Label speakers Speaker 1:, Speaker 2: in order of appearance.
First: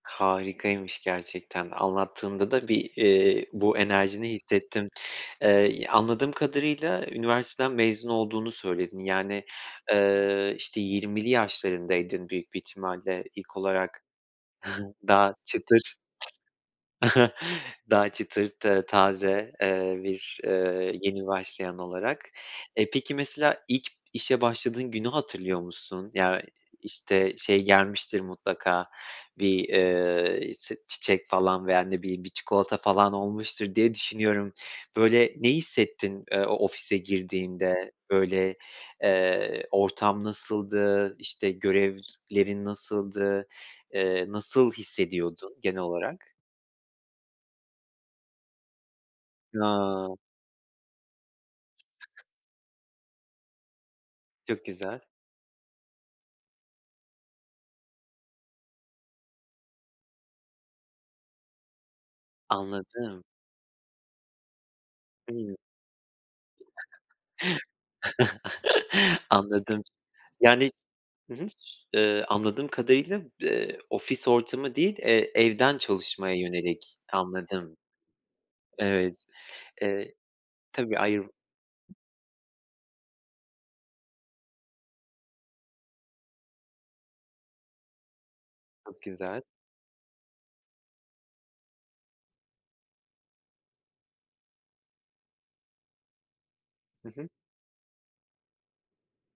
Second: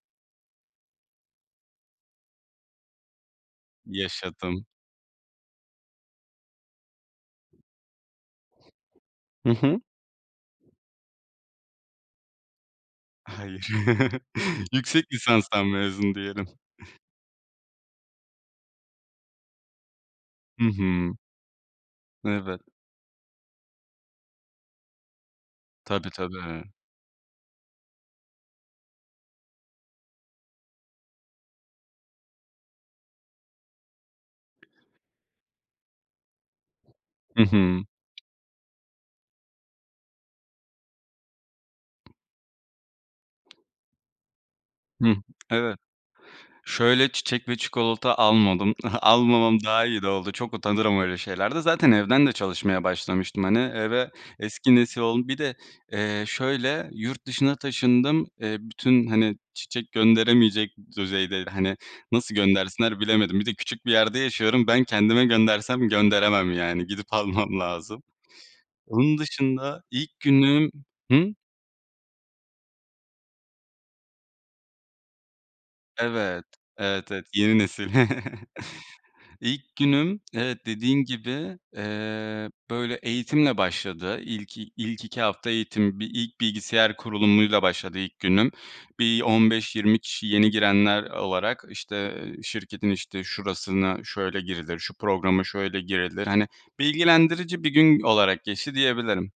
Speaker 1: Harikaymış gerçekten anlattığında da bir, eee, bu enerjini
Speaker 2: Yaşadım.
Speaker 1: hissettim. Eee, anladığım kadarıyla üniversiteden mezun olduğunu söyledin. Yani,
Speaker 2: Hı hı.
Speaker 1: eee, işte, 20'li yaşlarındaydın büyük bir ihtimalle ilk
Speaker 2: Hayır.
Speaker 1: olarak
Speaker 2: Yüksek
Speaker 1: daha
Speaker 2: lisanstan
Speaker 1: çıtır,
Speaker 2: mezun diyelim.
Speaker 1: daha çıtır ta taze, eee, bir,
Speaker 2: Hı
Speaker 1: eee,
Speaker 2: hı.
Speaker 1: yeni başlayan olarak.
Speaker 2: Evet.
Speaker 1: E peki, mesela ilk işe başladığın günü hatırlıyor
Speaker 2: Tabii
Speaker 1: musun? Ya
Speaker 2: tabii
Speaker 1: işte şey gelmiştir mutlaka; bir, eee, s çiçek falan veya ne bileyim bir çikolata falan olmuştur, diye düşünüyorum. Böyle ne hissettin, eee, o ofise
Speaker 2: Hı hı.
Speaker 1: girdiğinde, böyle, eee, ortam nasıldı? İşte görevlerin nasıldı? Eee, nasıl
Speaker 2: Hıh,
Speaker 1: hissediyordun
Speaker 2: evet.
Speaker 1: genel olarak?
Speaker 2: Şöyle çiçek ve çikolata almadım. Almamam daha iyi de
Speaker 1: Ya.
Speaker 2: oldu. Çok utanırım öyle şeylerde. Zaten evden de çalışmaya başlamıştım hani. E ve
Speaker 1: Çok
Speaker 2: eski nesil
Speaker 1: güzel.
Speaker 2: olduğum Bir de, eee, şöyle yurt dışına taşındım. Eee, bütün, hani, çiçek gönderemeyecek düzeyde, hani, nasıl göndersinler
Speaker 1: Anladım.
Speaker 2: bilemedim. Bir de küçük bir yerde yaşıyorum. Ben kendime
Speaker 1: Hı.
Speaker 2: göndersem, gönderemem yani. Gidip almam lazım. Onun dışında
Speaker 1: Anladım.
Speaker 2: ilk
Speaker 1: Yani,
Speaker 2: günüm Hı?
Speaker 1: hı hı, ııı, anladığım kadarıyla, ııı, ofis ortamı değil, eee, evden çalışmaya
Speaker 2: Evet,
Speaker 1: yönelik,
Speaker 2: evet, evet yeni
Speaker 1: anladım.
Speaker 2: nesil.
Speaker 1: Evet.
Speaker 2: İlk
Speaker 1: Eee,
Speaker 2: günüm evet
Speaker 1: tabii
Speaker 2: dediğin
Speaker 1: ayrı
Speaker 2: gibi, eee, böyle eğitimle başladı. İlk i ilk 2 hafta eğitim, bir ilk bilgisayar kurulumuyla başladı ilk günüm.
Speaker 1: Çok
Speaker 2: Bir,
Speaker 1: güzel.
Speaker 2: 15-20 kişi yeni girenler olarak işte, eee, "Şirketin işte şurasına şöyle girilir, şu programa şöyle girilir." hani
Speaker 1: Hı hı.
Speaker 2: bilgilendirici bir gün olarak geçti diyebilirim.